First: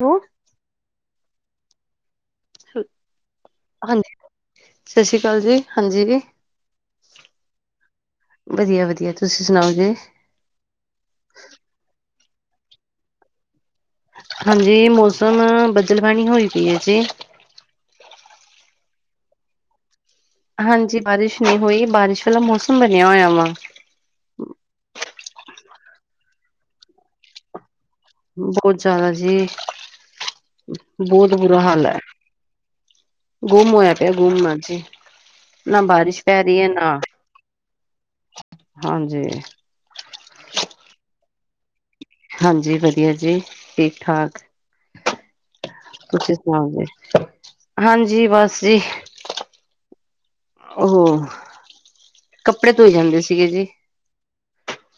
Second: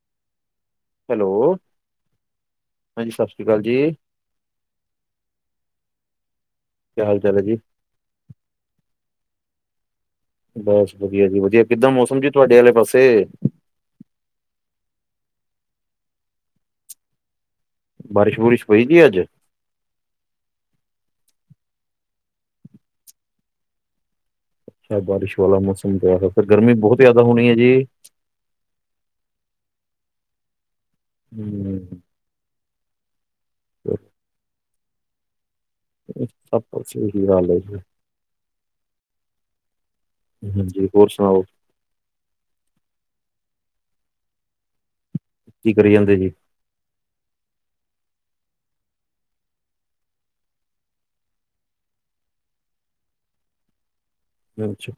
ਬੁਹ। [unintelligible] Hello ਹਾਂਜੀ ਸਤਿ ਸ਼੍ਰੀ ਅਕਾਲ ਜੀ ਹਾਂਜੀ। ਸਤਿ ਸ੍ਰੀ ਅਕਾਲ ਜੀ। ਹਾਂਜੀ ਜੀ। ਕਿਆ ਹਾਲ ਚਾਲ ਹੈ ਜੀ? ਵਧੀਆ -ਵਧੀਆ। ਤੁਸੀਂ ਸੁਣਾਓ ਜੀ। ਬਸ ਵਧੀਆ- ਜੀ ਵਧੀਆ। ਕਿੱਦਾਂ ਮੌਸਮ ਜੀ ਤੁਹਾਡੇ ਆਲੇ ਪਾਸੇ। ਹਾਂਜੀ। ਮੌਸਮ ਬਦਲ ਬਾਣੀ ਹੋਈ ਪਈ ਆ ਜੀ। ਬਾਰਿਸ਼- ਬੁਰਿਸ਼ ਪਈ ਸੀ ਅੱਜ। ਹਾਂਜੀ। ਬਾਰਿਸ਼ ਨਹੀਂ ਹੋਈ। ਬਾਰਿਸ਼ ਆਲਾ ਮੌਸਮ ਬਣਿਆ ਹੋਇਆ ਵਾ। ਅੱਜ ਬਾਰਿਸ਼ ਵਾਲਾ ਮੌਸਮ ਦੁਬਾਰਾ। ਗਰਮੀ ਬਹੁਤ ਜ਼ਿਆਦਾ ਹੋਣੀ ਆ ਜੀ। ਬਹੁਤ ਜ਼ਿਆਦਾ ਜੀ। ਬਹੁਤ ਬੁਰਾ ਹਾਲ ਆ। ਹਮ ਗੁੰਮ ਹੋਇਆ ਪਿਆ ਗੁੰਮ ਅੱਜ ਈ। ਨਾ ਬਾਰਿਸ਼ ਪੈ ਰਹੀ ਸਭ ਐ ਨਾ, ਪਾਸੇ ਇਹੀ ਹਾਲ ਹੈ ਜੀ ਹਾਂਜੀ। ਹੂ ਹਾਂਜੀ ਹੋਰ ਸੁਣਾਓ? ਹਾਂਜੀ ਵਧੀਆ ਜੀ ਠੀਕ-ਠਾਕ। ਕੀ ਕਰੀ ਜਾਂਦੇ ਸੀ? [unintelligible] ਹਾਂ ਹਾਂਜੀ ਬਸ ਜੀ। ਉ ਹੂੰ, ਕੱਪੜੇ ਧੋਈ ਜਾਂਦੇ ਸੀਗੇ ਜੀ। ਮੈਂ ਅੱਛਾ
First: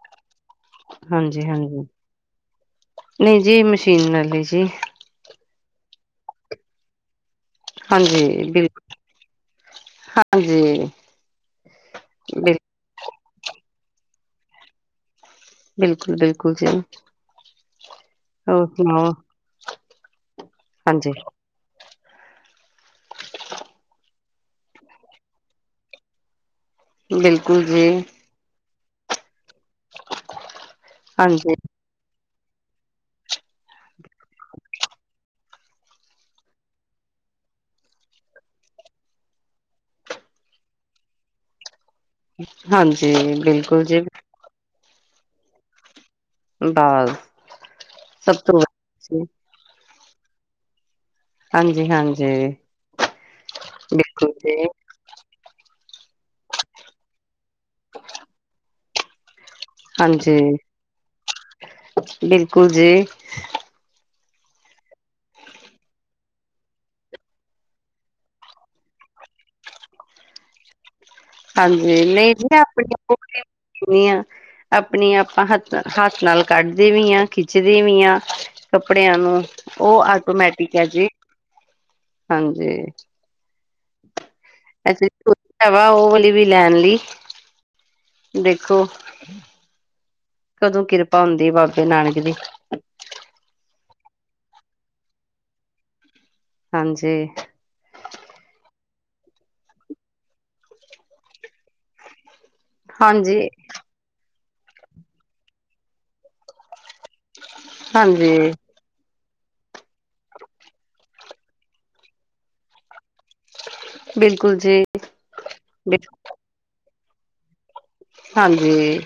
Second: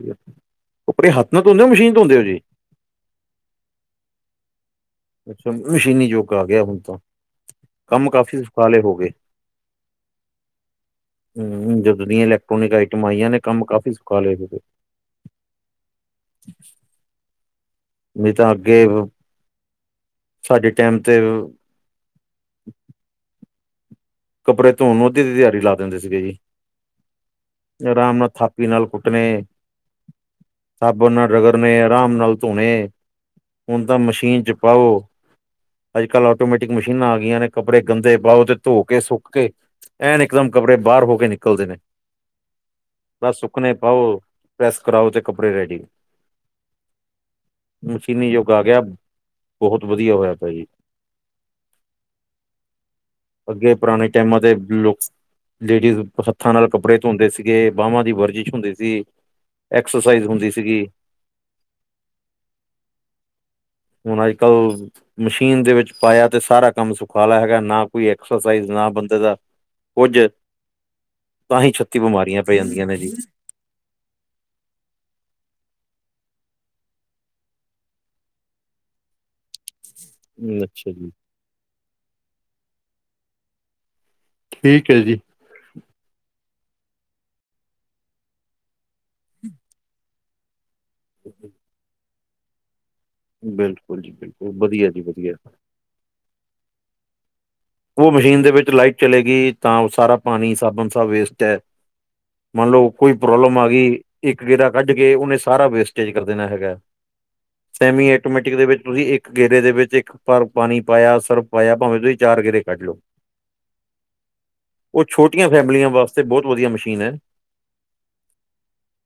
[unintelligible] ਹੱਥ ਨਾਲ ਹਾਂਜੀ ਧੋਂਦੇ ਹੋ ਹਾਂਜੀ ਮਸ਼ੀਨ ਧੋਂਦੇ ਹੋ ਜੀ ਨਈ ਜੀ ਮਸ਼ੀਨ ਨਾਲ ਈ ਜੀ। ਅੱਛਾ ਮਸ਼ੀਨੀ ਯੁਗ ਆ ਗਿਆ ਹੁਣ ਤਾਂ, ਕੰਮ ਕਾਫੀ ਹਾਂਜੀ ਸੁਖਾਲੇ ਬਿਲਕੁਲ ਹੋ ਗਏ। ਹਾਂਜੀ ਹੂੰ ਜਦੋਂ ਦੀ ਬਿਲ ਇਲੈਕਟ੍ਰੋਨਿਕ ਆਈਟਮ ਆਈਆਂ ਨੇ ਕੰਮ ਕਾਫੀ ਸੁਖਾਲੇ ਹੋਗੇ। ਬਿਲਕੁਲ ਬਿਲਕੁਲ ਜੀ। ਨਈ ਤਾਂ ਹੋਰ ਅੱਗੇ ਓ ਸੁਣਾਓ ਸਾਡੇ ਟਾਈਮ ਹਾਂਜੀ ਤੇ ਕੱਬਰੇ ਧੋਣ ਨੂੰ ਅੱਧੀ-ਅੱਧੀ ਦਿਹਾੜੀ ਲਾ ਦਿੰਦੇ ਸੀਗੇ ਜੀ। ਬਿਲਕੁਲ ਜੀ ਅਰਾਮ ਨਾਲ ਥਾਪੀ ਥਾਪੀ ਨਾਲ ਕੁੱਟਣੇ ਸਾਬਣ ਨਾਲ ਰਗੜ ਹਾਂਜੀ ਨੇ ਆਰਾਮ ਨਾਲ ਧੋਣੇ, ਹੁਣ ਤਾਂ ਮਸ਼ੀਨ ਚ ਪਾਓ ਅੱਜ-ਕੱਲ੍ਹ ਆਟੋਮੈਟਿਕ ਮਸ਼ੀਨਾਂ ਆ ਗਈਆਂ ਨੇ ਕੱਪੜੇ ਗੰਦੇ ਪਾਓ ਤੇ ਧੋ ਕੇ ਸੁੱਕ ਕੇ ਐਨ ਇਕਦਮ ਕੱਪੜੇ ਬਾਹਰ ਹੋ ਕੇ ਨਿਕਲਦੇ ਨੇ। ਹਾਂਜੀ ਬਸ ਸੁੱਕਣੇ ਬਿਲਕੁਲ ਜੀ। ਪਾਓ ਪ੍ਰੈਸ ਕਰਾਓ, ਤੇ ਕੱਪੜੇ ਰੈਡੀ। ਬਸ ਮਸ਼ੀਨੀ ਸਭ ਯੁੱਗ ਤੋਂ ਆ ਗਿਆ। ਵ ਬਹੁਤ ਵਧੀਆ ਹੋਇਆ ਪਿਆ ਜੀ। ਹਾਂਜੀ ਹਾਂਜੀ। ਅੱਗੇ ਪੁਰਾਣੇ ਬਿਲਕੁਲ ਟਾਈਮਾਂ ਤੇ ਜੀ ਲੋ ਲੇਡੀਜ਼ ਹੱਥਾਂ ਨਾਲ ਕੱਪੜੇ ਧੋਂਦੇ ਸੀਗੇ। ਬਾਹਵਾਂ ਦੀ ਵਰਜਿਸ਼ ਹੁੰਦੀ ਸੀ। ਐਕਸਰਸਾਈਜ਼ ਹਾਂਜੀ ਹੁੰਦੀ ਸੀਗੀ। ਬਿਲਕੁਲ ਜੀ ਹੁਣ ਅੱਜ-ਕੱਲ ਮਸ਼ੀਨ ਦੇ ਵਿੱਚ ਪਾਇਆ ਤੇ ਸਾਰਾ ਕੰਮ ਸੁਖਾਲਾ ਹੈਗਾ ਨਾ ਕੋਈ ਐਕ ਐਕਸਰਸਾਈਜ਼ ਨਾ ਬੰਦੇ ਦਾ ਕੁੱਝ ਤਾਂ ਹੀ ਛੱਤੀ ਹਾਂਜੀ ਨਈ ਬਿਮਾਰੀਆਂ ਜੀ ਪੈ ਮੈ ਜਾਂਦੀਆਂ ਆਪਣੇ ਨੇ ਆਪ ਜੀ ਕੁਟਕੇ ਧੋਣੀ ਆ। ਆਪਣੀ ਆਪਾਂ ਹੱਥ -ਹੱਥ ਨਾਲ ਕੱਢਦੇ ਵੀ ਆ ਖਿੱਚਦੇ ਵੀ ਆ। ਕੱਪੜਿਆਂ ਨੂੰ, ਉਹ ਆਟੋਮੈਟਿਕ ਐ ਜੀ। ਹਾਂਜੀ ਠੀਕ ਐ ਜੀ। ਹੈਗਾ ਉਹ ਵਾਲੀ ਵੀ ਲੈਣ ਲਈ ਦੇਖੋ। ਕਦੋਂ ਕਿਰਪਾ ਹੁੰਦੀ ਬਾਬੇ ਨਾਨਕ ਦੀ ਬਿਲਕੁਲ ਜੀ ਬਿਲਕੁਲ, ਵਧੀਆ ਜੀ ਵਧੀਆ। ਹਾਂਜੀ। ਉਹ ਮਸ਼ੀਨ ਦੇ ਵਿੱਚ ਲਾਈਟ ਚਲੇ ਗਈ ਤਾਂ ਉਹ ਸਾਰਾ ਪਾਣੀ ਸਾਬਣ ਸਬ ਵੇਸਟ ਐ। ਮੰਨ ਲਓ ਕੋਈ ਹਾਂਜੀ, ਪ੍ਰੋਬਲਮ ਆ ਗਈ। ਇੱਕ ਗੇੜਾ ਕੱਢ ਕੇ ਉਹਨੇ ਸਾਰਾ ਵੇਸਟੇਜ ਕਰ ਦੇਣਾ ਹੈਗਾ। ਸੈਮੀ ਹਾਂਜੀ ਆਟੋਮੈਟਿਕ ਦੇ ਵਿੱਚ ਤੁਸੀਂ ਇੱਕ ਗੇਰੇ ਦੇ ਵਿੱਚ ਇੱਕ ਵਾਰ ਪਾਣੀ ਪਾਇਆ ਸਰਫ ਪਾਇਆ ਭਾਵੇਂ ਤੁਸੀਂ ਚਾਰ ਗੇਰੇ ਕੱਢ ਲਓ। ਬਿਲਕੁਲ ਜੀ ਓ ਛੋਟੀਆਂ ਫੈਮਲੀਆਂ ਵਾਸਤੇ ਬਹੁਤ ਵਧੀਆ ਮਸ਼ੀਨ ਹੈ ਐ। ਹਾਂਜੀ,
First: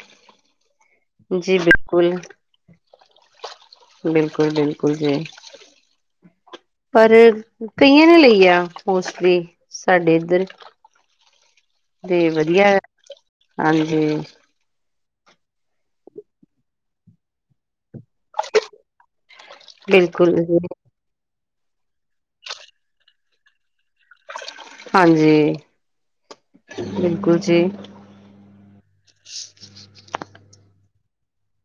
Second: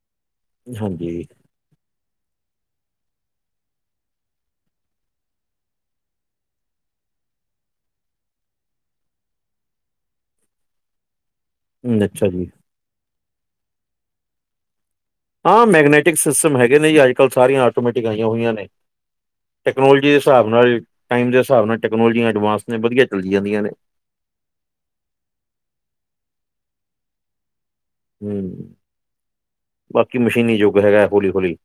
ਹਾਂਜੀ ਜੀ ਬਿਲਕੁਲ। ਬਿਲਕੁਲ-ਬਿਲਕੁਲ ਜੀ। ਪਰ ਕਈਆਂ ਨੇ ਲਈ ਆ ਮੋਸਟਲੀ ਸਾਡੇ ਇੱਧਰ [inaudible] ਤੇ ਜੀ ਵਧੀਆ ਹਾਂਜੀ ਹਾ ਮੈਗਨੇਟਿਕ ਸਿਸਟਮ ਹੈਗੇ ਨੇ ਜੀ ਅੱਜ ਕੱਲ੍ਹ ਸਾਰੀਆਂ ਆਟੋਮੇਟਿਕ ਲਾਈਆ ਹੋਈਆਂ ਨੇ ਟੈਕਨੋਲੋਜੀ ਦੇ ਬਿਲਕੁਲ ਹਿਸਾਬ ਜੀ ਨਾਲ ਟਾਈਮ ਦੇ ਹਿਸਾਬ ਨਾਲ ਟੈਕਨੋਲਜੀਆ ਐਡਵਾਂਸ ਨੇ ਵਧੀਆ ਚੱਲੀ ਜਾਂਦੀਆਂ ਨੇ। ਹਾਂਜੀ ਬਿਲਕੁਲ ਜੀ। ਹਮ ਬਾਕੀ ਮਸ਼ੀਨੀ ਯੁੱਗ ਹੈਗਾ। ਹੌਲੀ- ਹੌਲੀ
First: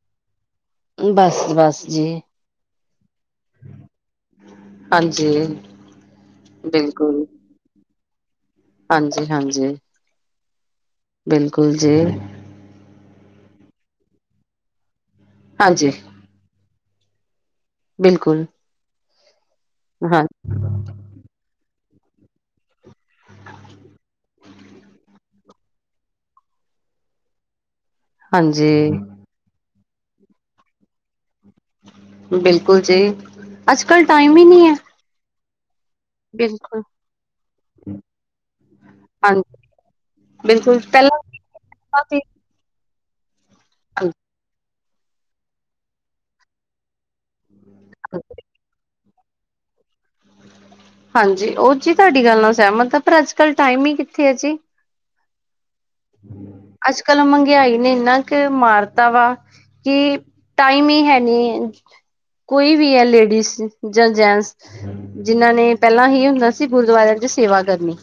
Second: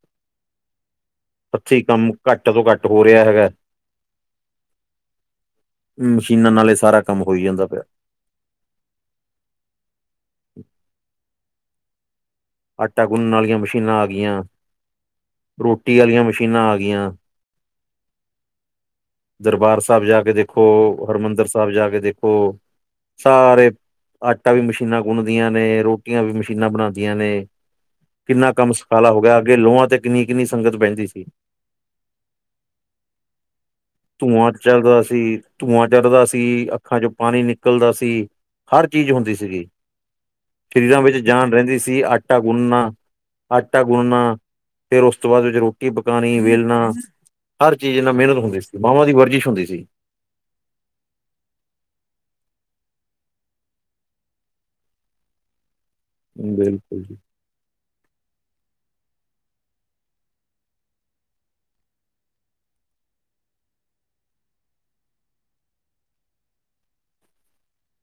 ਬਸ, ਇੱਥੇ ਬਸ ਜੀ ਕੰਮ ਘੱਟ ਤੋਂ ਘੱਟ ਹੋ ਰਿਹਾ ਹੈਗਾ। ਹਾਂਜੀ ਮਸ਼ੀਨਾਂ ਨਾਲ ਇਹ ਸਾਰਾ ਕੰਮ ਬਿਲਕੁਲ ਹੋਈ ਜਾਂਦਾ ਪਿਆ। ਹਾਂਜੀ- ਹਾਂਜੀ। ਬਿਲਕੁਲ ਜੀ। ਆਟਾ ਗੁੰਨਨ ਵਾਲੀਆਂ ਮਸ਼ੀਨਾਂ ਆ ਗਈਆਂ, ਹਾਂਜੀ ਰੋਟੀ ਆਲੀਆਂ ਮਸ਼ੀਨਾਂ ਆ ਗਈਆਂ। ਬਿਲਕੁਲ। ਦਰਬਾਰ ਸਾਹਿਬ ਜਾ ਹਾਂ ਕੇ ਦੇਖੋ, ਹਰਿਮੰਦਰ ਸਾਹਿਬ ਜਾ ਕੇ ਦੇਖੋ। ਸਾਰੇ ਆਟਾ ਵੀ ਮਸ਼ੀਨਾਂ ਗੁੰਨਦੀਆਂ ਨੇ, ਰੋਟੀਆਂ ਵੀ ਮਸ਼ੀਨਾਂ ਬਣਾਉਂਦੀਆਂ ਨੇ। ਕਿੰਨਾ ਕੰਮ ਹਾਂਜੀ ਸਖਾਲਾ ਹੋ ਗਿਆ। ਅੱਗੇ ਲੋਹਾਂ ਤੇ ਕਿੰਨੀ ਕਿੰਨੀ ਸੰਗਤ ਬਹਿੰਦੀ ਸੀ। ਬਿਲਕੁਲ ਜੀ ਅੱਜ ਕੱਲ ਟਾਈਮ ਹੀ ਨਹੀਂ ਹੈ। ਤਾਂ ਅਸੀਂ। ਧੂਆਂ ਚੜਦਾ ਸੀ, ਬਿਲਕੁਲ ਅੱਖਾਂ ਚ ਨਿਕਲਦਾ ਸੀ। ਹਰ ਚੀਜ਼ ਹੁੰਦੀ ਹਾਂਜੀ ਸੀਗੀ। ਬਿਲਕੁਲ ਸਰੀਰਾਂ ਵਿੱਚ ਪਹਿਲਾਂ ਜਾਨ ਰਹਿੰਦੀ ਸੀ। ਆਟਾ ਗੁੰਨਣਾ, ਆਟਾ ਗੁੰਨਣਾ ਫ਼ਿਰ ਉਸ ਤੋਂ ਬਾਅਦ ਵਿੱਚ ਰੋਟੀ ਪਕਾਣੀ ਵੇਲਣਾ ਹਰ ਚੀਜ਼ ਇਨਾ ਮਿਹਨਤ ਹੁੰਦੀ ਸੀ। ਬਾਵਾਂ ਦੀ ਵਰਜਿਸ਼ ਹੁੰਦੀ ਸੀ। ਹਾਂਜੀ ਉਹ ਜੀ ਤੁਹਾਡੀ ਗੱਲ ਨਾਲ ਸਹਿਮਤ ਆ ਪਰ ਅੱਜ ਕੱਲ੍ਹ ਟਾਈਮ ਹੀ ਕਿੱਥੇ ਹੈ ਜੀ। ਅੱਜ ਬਿਲਕੁਲ ਜੀ ਕੱਲ ਮੰ ਮੰਗਿਆਈ ਨੇ ਇੰਨਾ ਕੁ ਮਾਰਤਾ ਵਾ ਕਿ ਟਾਈਮ ਹੀ ਹੈ ਨੀ। ਕੋਈ ਵੀ ਹੈ। ਲੇਡੀਜ਼ ਜਾਂ ਜੈਂਟਸ। ਜਿਨ੍ਹਾਂ ਨੇ ਪਹਿਲਾਂ ਹੀ ਹੁੰਦਾ ਸੀ। ਗੁਰਦੁਆਰਿਆਂ ਚ ਸੇਵਾ ਕਰਨੀ।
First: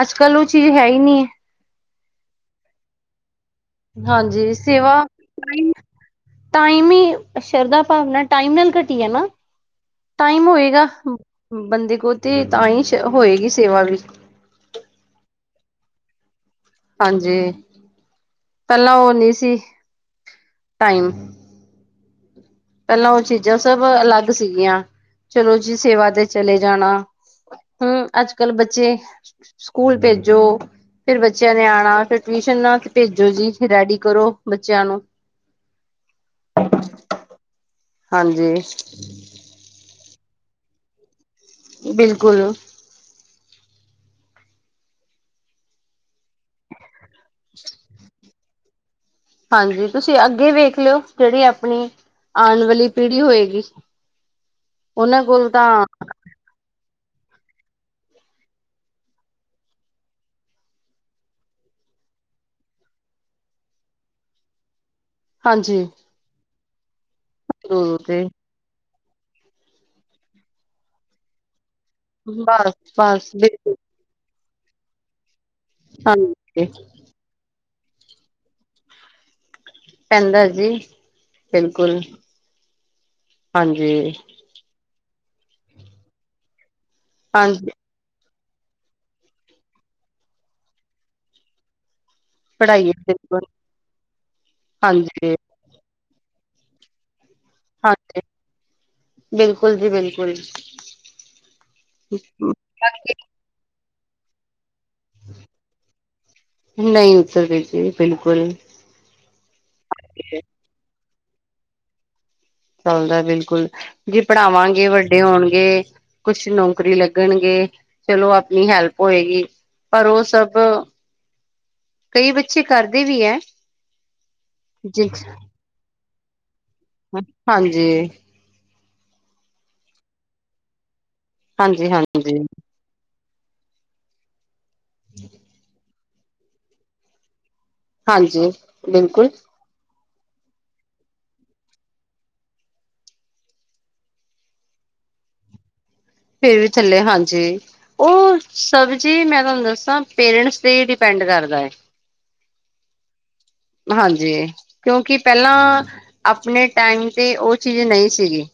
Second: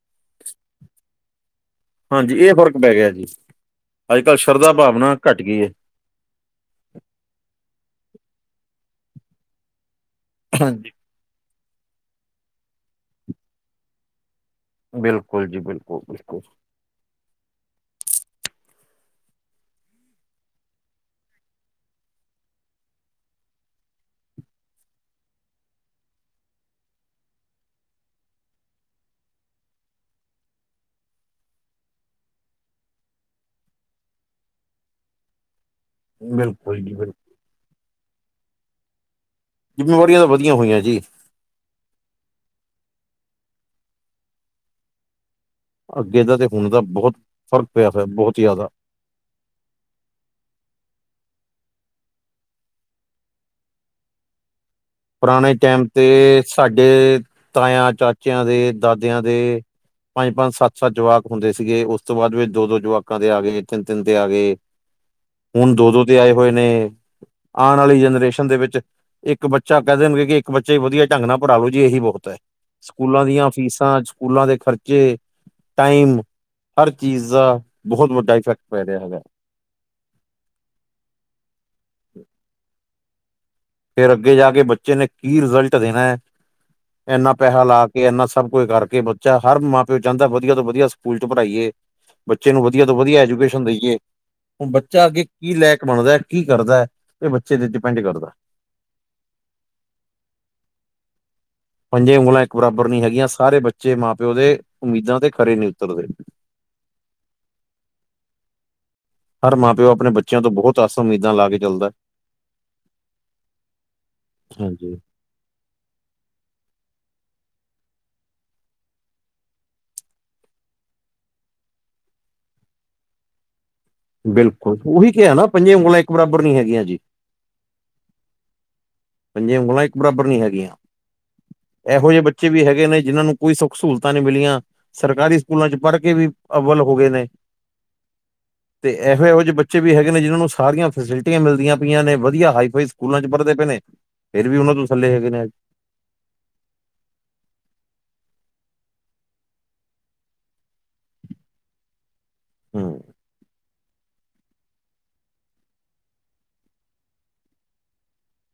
ਅੱਜ ਕੱਲ ਉਹ ਚੀਜ਼ ਹੈ ਹੀ ਨਹੀਂ ਹੈ। ਹਾਂਜੀ ਇਹ ਫ਼ਰਕ ਪੈ ਗਿਆ ਜੀ। ਅੱਜ ਕੱਲ੍ਹ ਹਾਂਜੀ ਸ਼ਰਧਾ ਸੇਵਾ ਭਾਵਨਾ ਘੱਟ ਗਈ ਏ ਟਾਈਮ ਈ ਸ਼ਰਧਾ ਭਾਵਨਾ ਟਾਈਮ ਨਾਲ ਘਟੀ ਹੈ ਨਾ। ਟਾਈਮ ਹੋਏਗਾ। ਹਾਂਜੀ ਬੰਦੇ ਕੋਲ ਤੇ ਤਾਂ ਹੀ ਹੋਏਗੀ ਸੇਵਾ ਵੀ ਬਿਲਕੁਲ ਜੀ ਬਿਲਕੁਲ-ਬਿਲਕੁਲ। ਹਾਂਜੀ ਪਹਿਲਾਂ ਉਹ ਨੀ ਸੀ ਟਾਈਮ। ਪਹਿਲਾਂ ਉਹ ਚੀਜ਼ਾਂ ਸਭ ਅਲੱਗ ਸੀਗੀਆਂ ਚਲੋ ਜੀ ਸੇਵਾ ਤੇ ਚਲੇ ਜਾਣਾ। ਹੂ ਅੱਜ ਕੱਲ੍ਹ ਬੱਚੇ ਸਕੂਲ ਭੇਜੋ। ਫਿਰ ਬੱਚਿਆਂ ਨੇ ਆਉਣਾ ਫਿਰ ਟਿਊਸ਼ਨ ਨਾ ਤੇ ਭੇਜੋ ਜੀ ਫਿਰ ਰੈਡੀ ਕਰੋ ਬੱਚਿਆਂ ਨੂੰ ਬਿਲਕੁਲ ਜੀ ਬਿਲਕੁਲ। ਹਾਂਜੀ। ਜਿੰਮੇਵਾਰੀਆਂ ਤਾਂ ਵਧੀਆ ਹੋਈਆਂ ਜੀ। ਬਿਲਕੁਲ ਅੱਗੇ ਦਾ ਤੇ ਹੁਣ ਤਾਂ ਬਹੁਤ ਫਰਕ ਪਿਆ ਦਾ ਬਹੁਤ ਹੀ ਜਿਆਦਾ ਹਾਂਜੀ, ਤੁਸੀਂ ਅੱਗੇ ਵੇਖ ਲਿਓ ਜਿਹੜੀ ਆਪਣੀ ਆਉਣ ਵਾਲੀ ਪੀੜੀ ਹੋਏਗੀ। [inaudible] ਉਹਨਾਂ ਕੋਲ ਪੁਰਾਣੇ ਤਾਂ ਟੈਮ ਤੇ ਸਾਡੇ ਤਾਇਆਂ ਚਾਚਿਆਂ ਦੇ ਦਾਦਿਆਂ ਦੇ ਪੰਜ-ਪੰਜ ਸੱਤ-ਸੱਤ ਜਵਾਕ ਹੁੰਦੇ ਸੀਗੇ ਉਸ ਤੋਂ ਬਾਦ ਵਿੱਚ ਦੋ-ਦੋ ਜਵਾਕਾਂ ਦੇ ਆ ਗਏ ਤਿੰਨ-ਤਿੰਨ ਦੇ ਆ ਗਏ। [inaudible] ਹੁਣ ਹਾਂਜੀ ਦੋ-ਦੋ ਤੇ ਆਏ ਹੋਏ ਨੇ ਆਣ ਵਾਲੀ ਜ਼ਰੂਰ ਤੇ ਜਨਰੇਸ਼ਨ ਦੇ ਵਿੱਚ ਇੱਕ ਬੱਚਾ ਬੱਚਾ ਕੈ ਦੇਣਗੇ ਕਿ ਇੱਕ ਬੱਚੇ ਵਧੀਆ ਢੰਗ ਨਾਲ ਪੜਾ ਲੋ ਜੀ ਇਹੀ ਬਹੁਤ ਏ ਬਸ ਸਕੂਲਾਂ ਬਸ ਦੀਆਂ ਬਿਲਕੁਲ ਫੀਸਾਂ ਸਕੂਲਾਂ ਦੇ ਖਰਚੇ ਟਾਈਮ ਹਾਂਜੀ ਹਰ ਚੀਜ਼ ਦਾ ਬਹੁਤ ਵੱਡਾ ਇਫੈਕਟ ਪੈ ਰਿਆ ਹੈਗਾ। ਪੈਂਦਾ ਹੈ ਜੀ ਬਿਲਕੁਲ ਹਾਂਜੀ ਫਿਰ ਅੱਗੇ ਜਾ ਕੇ ਬੱਚੇ ਨੇ ਕੀ ਰਿਜ਼ਲਟ ਦੇਣਾ ਇੰਨਾ ਪੈਹਾ ਹਾਂਜੀ ਲਾ ਕੇ ਕਿ ਇੰਨਾ ਸਭ ਕੁਝ ਕਰਕੇ ਬੱਚਾ ਹਰ ਮਾਂ -ਪਿਓ ਚਾਂਦਾ ਵਧੀਆ ਤੋਂ ਵਧੀਆ ਸਕੂਲ 'ਚ ਪੜ੍ਹਾਈਏ। ਬੱਚੇ ਨੂੰ ਵਧੀਆ ਪੜ੍ਹਾਈਏ ਤੋਂ ਵਧੀਆ ਬਿਲਕੁਲ ਐਜੂਕੇਸ਼ਨ ਦੇਈਏ ਹੁਣ ਬੱਚਾ ਅੱਗੇ ਹਾਂਜੀ ਕੀ ਲੈਕ ਬਣਦਾ ਕੀ ਕਰਦਾ। ਏ ਬੱਚੇ ਤੇ ਡਿਪੈਂਡ ਹਾਂਜੀ ਕਰਦਾ। ਬਿਲਕੁਲ ਜੀ ਬਿਲਕੁਲ ਪੰਜੇ ਉਂਗਲਾਂ ਇੱਕ ਬਰਾਬਰ ਨੀ ਹੈਗੀਆਂ ਸਾਰੇ ਬੱਚੇ ਮਾਂ-ਪਿਓ ਦੇ ਉਮੀਦਾਂ ਤੇ ਖਰੇ ਨਈ ਉਤਰਦੇ। ਨਹੀਂ ਉਤਰਦੇ ਜੀ ਬਿਲਕੁਲ ਹਰ ਮਾਂ-ਪਿਓ ਆਪਣੇ ਬੱਚਿਆਂ ਤੋਂ ਬੋਤ ਆਸਾਂ ਉਮੀਦਾਂ ਲਾ ਕੇ ਚੱਲਦਾ। ਚਲਦਾ ਬਿਲਕੁਲ ਜੇ ਪੜ੍ਹਾਵਾਂਗੇ ਹਾਂਜੀ ਵੱ ਡੇ ਹੋਣਗੇ ਕੁਛ ਨੌਕਰੀ ਲੱਗਣਗੇ ਚਲੋ ਆਪਣੀ ਹੈਲਪ ਹੋਏਗੀ। ਪਰ ਓ ਸਭ ਕਈ ਬੱਚੇ ਕਰਦੇ ਵੀ ਐ। ਬਿਲਕੁਲ ਉਹੀ ਕਿਆ ਨਾ ਪੰਜੇ ਉਂਗਲਾਂ ਇੱਕ ਬਰਾਬਰ ਨੀ ਹੈਗੀਆਂ ਜੀ। ਹ ਹਾਂਜੀ। ਪੰਜੇ ਉਗਲਾਂ ਇੱਕ ਬਰਾਬਰ ਨੀ ਹੈਗੀਆਂ ਹਾਂਜੀ ਇਹੋ ਜਿਹੇ ਹਾਂਜੀ ਬੱਚੇ ਹੈਗੇ ਨੇ ਜਿਹਨਾਂ ਨੂੰ ਕੋਈ ਸੁੱਖ ਸਹੂਲਤਾਂ ਨੀ ਮਿਲੀਆਂ ਸਰਕਾਰੀ ਸਕੂਲਾਂ 'ਚ ਪੜ੍ਹ ਕੇ ਵੀ ਅੱਵਲ ਹੋ ਗਏ ਨੇ। ਹਾਂਜੀ ਤੇ ਬਿਲਕੁਲ ਇਹੋ-ਇਹੋ ਜਿਹੇ ਬੱਚੇ ਬੱਚੇ ਵੀ ਹੈਗੇ ਨੇ ਜਿਨਾਂ ਨੂੰ ਸਾਰੀਆਂ ਫੈਸਿਲਿਟੀਆਂ ਮਿਲਦੀਆਂ ਪਈਆਂ ਨੇ ਵਧੀਆ ਹਾਈ-ਫਾਈ ਸਕੂਲਾਂ 'ਚ ਪੜ੍ਹਦੇ ਪਏ ਨੇ। ਫਿਰ ਵੀ ਉਨਾਂ ਤੋਂ ਥੱਲੇ ਹੈਗੇ ਨੇ ਅੱਜ ਫੇਰ ਵੀ ਥੱਲੇ ਹਾਂਜੀ। ਓ ਸਬ ਜੀ ਮੈਂ ਤੁਹਾਨੂੰ ਦੱਸਾਂ ਪੇਰੈਂਟਸ ਤੇ ਈ ਡਿਪੈਂਡ ਕਰਦਾ। ਹੂੰ ਹਾਂਜੀ ਕਿਉਂਕਿ ਪੈਲਾਂ ਆਪਣੇ ਟੈਮ ਤੇ ਓ ਚੀਜ਼ ਨਈ ਸੀਗੀ।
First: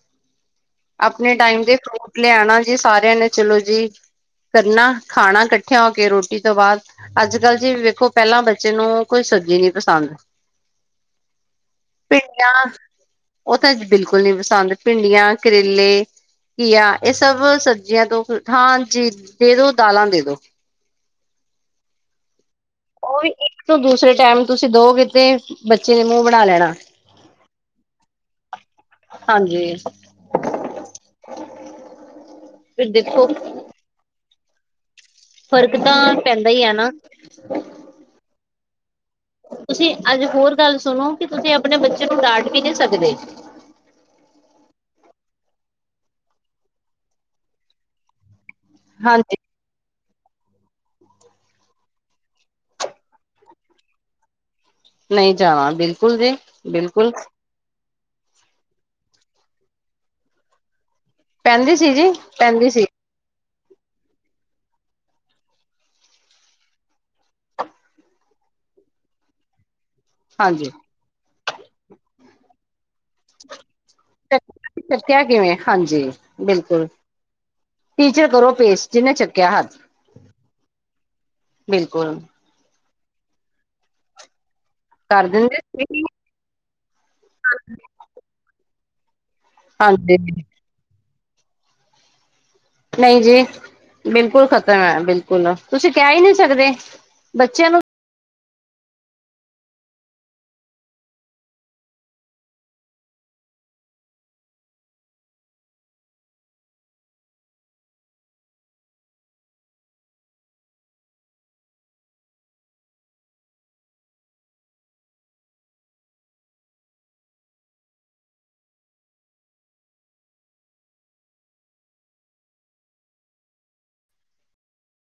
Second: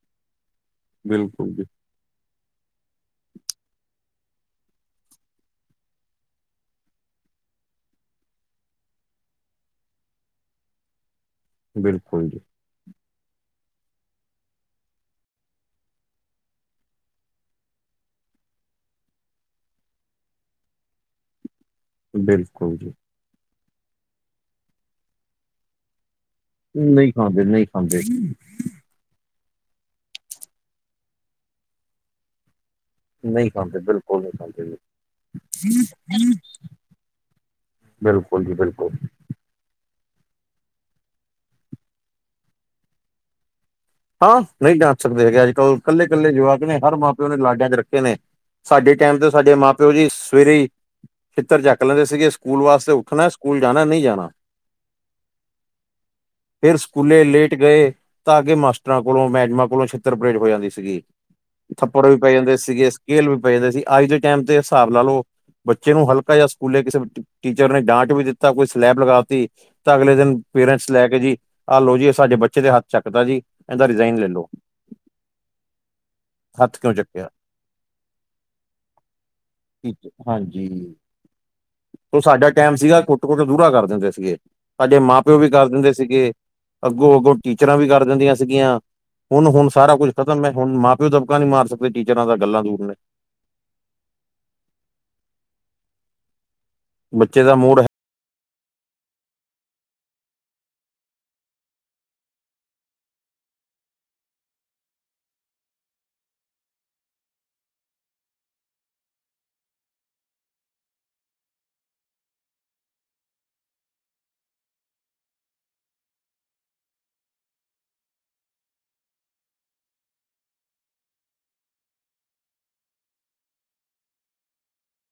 ਆਪਣੇ ਬਿਲਕੁਲ ਟਾਈਮ ਜੀ ਦੇ ਫਰੂਟ ਲਿਆਣਾ ਜੀ ਸਾਰਿਆਂ ਨੇ ਚਲੋ ਜੀ। ਕਰਨਾ ਖਾਣਾ ਕੱਠਿਆਂ ਹੋ ਕੇ ਰੋਟੀ ਤੋਂ ਬਾਦ ਅੱਜ ਕੱਲ੍ਹ ਜੀ ਵੇਖੋ ਪੈਲਾਂ ਬੱਚੇ ਨੂੰ ਕੋਈ ਸਬਜ਼ੀ ਨਈ ਪਸੰਦ [inaudible] ਬਿਲਕੁਲ ਜੀ ਭਿੰਡੀਆਂ ਓ ਤਾਂ ਅੱਜ ਬਿਲਕੁਲ ਨੀ ਪਸੰਦ ਭਿੰਡੀਆਂ ਕਰੇਲੇ ਘੀਆ ਏ ਸਭ ਸਬਜ਼ੀਆਂ ਤੋਂ ਹਾਂਜੀ ਦੇ ਦੋ ਦਾਲਾਂ ਦੇ ਦੋ। ਬਿਲਕੁਲ ਜੀ। ਓ ਵੀ ਇੱਕ ਤੋਂ ਦੂਸਰੇ ਟੈਮ ਤੁਸੀਂ ਦੋ ਕਿ ਤੇ ਬੱਚੇ ਨੇ ਮੂੰਹ ਬਣਾ ਲੈਣਾ ਨਹੀਂ ਖਾਂਦੇ ਨਹੀਂ ਖਾਂਦੇ ਹਾਂਜੀ। ਫਿਰ ਦੇਖੋ। ਹਾਂਜੀ ਬਿਲਕੁਲ ਨੀ ਖਾਂਦੇ ਜੇ। ਫ਼ਰਕ ਤਾਂ ਪੈਂਦਾ ਈ ਐ ਨਾ। ਬਿਲਕੁਲ ਜੀ ਬਿਲਕੁਲ ਤੁਸੀਂ ਅੱਜ ਹੋਰ ਗੱਲ ਸੁਣੋ ਕਿ ਤੁਸੀਂ ਆਪਣੇ ਬੱਚੇ ਨੂੰ ਡਾਂਟ ਵੀ ਨੀ ਸਕਦੇ। ਹਾਂ ਨਹੀਂ ਡਾਂਟ ਸਕਦੇ ਹੈਗੇ ਅੱਜ ਕੱਲ੍ਹ ਕੱਲੇ- ਕੱਲੇ ਜਵਾਕ ਨੇ ਹਰ ਮਾਂ ਪਿਓ ਨੇ ਲਾਡਾਂ ਚ ਰੱਖੇ ਨੇ। ਸਾਡੇ ਟੈਮ ਤੇ ਹਾਂਜੀ ਸਾਡੇ ਮਾਂ ਪਿਓ ਜੀ ਸਵੇਰੇ ਈ। ਛਿੱਤਰ ਚੱਕ ਲੈਂਦੇ ਸੀਗੇ ਸਕੂਲ ਵਾਸਤੇ ਉੱਠਣਾ ਸਕੂਲ ਜਾਣਾ ਨਹੀਂ ਜਾਣਾ। ਨਹੀਂ ਜਾਣਾ ਬਿਲਕੁਲ ਜੀ ਫਿਰ ਬਿਲਕੁਲ। ਸਕੂਲੇ ਲੇਟ ਗਏ ਤਾਂ ਕਿ ਮਾਸਟਰਾਂ ਕੋਲੋਂ ਮੈਡਮਾਂ ਕੋਲੋਂ ਛਿੱਤਰ ਪ੍ਰਰੇਟ ਹੋ ਜਾਂਦੀ ਸੀਗੀ‌। ਪੈਂਦੀ ਸੀ ਥੱਪੜ ਜੀ ਵੀ ਪੈ ਜਾਂਦੇ ਪੈਂਦੀ ਸੀ ਸੀਗੇ ਸਕੇਲ ਵੀ ਪਏ ਦੇ ਸੀ ਅੱਜ ਟੈਮ ਤੇ ਸਾਬ ਲਾ ਲਓ। ਬੱਚੇ ਨੂੰ ਹਲਕਾ ਜਾ ਸਕੂਲੇ ਕਿਸੇ ਟੀਚਰ ਨੇ ਡਾਂਟ ਵੀ ਦਿੱਤਾ ਕੋਈ ਸਲੈਪ ਲਗਾ ਦਿੱਤੀ। ਤਾਂ ਅਗਲੇ ਦਿਨ ਹਾਂਜੀ। ਪੇਰੈਂਟਸ ਲੈ ਕੇ ਜੀ ਆਹ ਲੋ ਜੀ ਇਹ ਸਾਡੇ ਬੱਚੇ ਤੇ ਹੱਥ ਚੱਕਦਾ ਜੀ। ਇਹਦਾ ਰਿਜ਼ਾਇਨ ਲੈ ਲੋ ਚੱਕਿਆ ਕਿਵੇਂ ਹਾਂਜੀ ਹੱਥ ਬਿਲਕੁਲ। ਕਿਉਂ ਚੱਕਿਆ ਟੀਚਰ ਕਰੋ ਪੇਸ਼ ਜਿਨੇ ਚੱਕਿਆ ਹੱਥ। ਹਾਂਜੀ ਬਿਲਕੁਲ ਉਹ ਸਾਡਾ ਟੈਮ ਸੀਗਾ ਕੋ। ਕੁੱਟ- ਕੁੱਟ ਦੂਰਾ ਕਰ ਦਿੰਦੇ ਸੀਗੇ ਸਾਡੇ ਮਾਂ ਪਿਓ ਵੀ ਕਰ ਦਿੰਦੇ ਸੀਗੇ ਅੱਗੋਂ -ਅੱਗੋਂ ਟੀਚਰਾਂ ਵੀ ਕਰ। ਦਿੰਦੀਆ ਸੀਗੀਆਂ ਹੁਣ- ਹੁਣ ਸਾਰਾ ਕੁੱਝ ਹਾਂਜੀ ਖਤਮ ਹੁਣ ਮਾਂ ਪਿਓ ਦਬਕਾ ਨੀ ਮਾਰ ਸਕਦੇ ਟੀਚਰਾਂ ਦਾ ਗੱਲਾਂ ਦੂਰ ਨੇ। ਨਹੀਂ ਜੀ ਬਿਲਕੁਲ ਖ਼ਤਮ ਐ ਬਿਲਕੁਲ ਤੁਸੀਂ ਕਹਿ ਈ ਨੀ ਸਕਦੇ। ਬੱਚੇ ਦਾ ਬੱਚਿਆਂ ਨੂੰ ਮੂਡ ਹੈ।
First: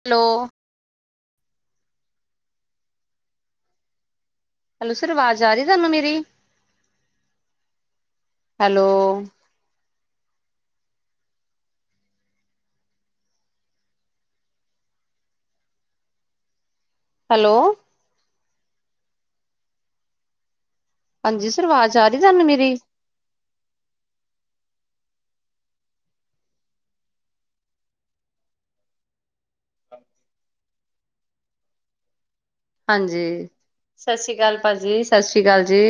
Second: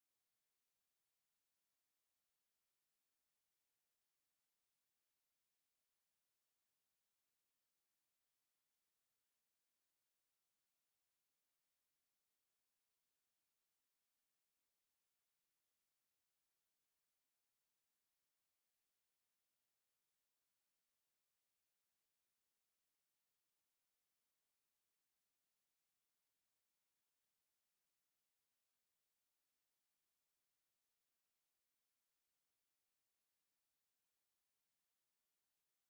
ਹੈਲੋ। ਹੈਲੋ, ਸਰ ਵਾਜ਼ ਆ ਰਹੀ ਤਾਨੂੰ ਮੇਰੀ ਹੈਲੋ। ਹੈਲੋ। ਹਾਂਜੀ ਸਰ ਵਾਜ਼ ਆ ਰਹੀ ਤਾਨੂੰ ਮੇਰੀ। ਹਾਂਜੀ ਸਸੀਕਾਲ ਭਾਜੀ ਸਸੀ ਕਾਲ ਜੀ।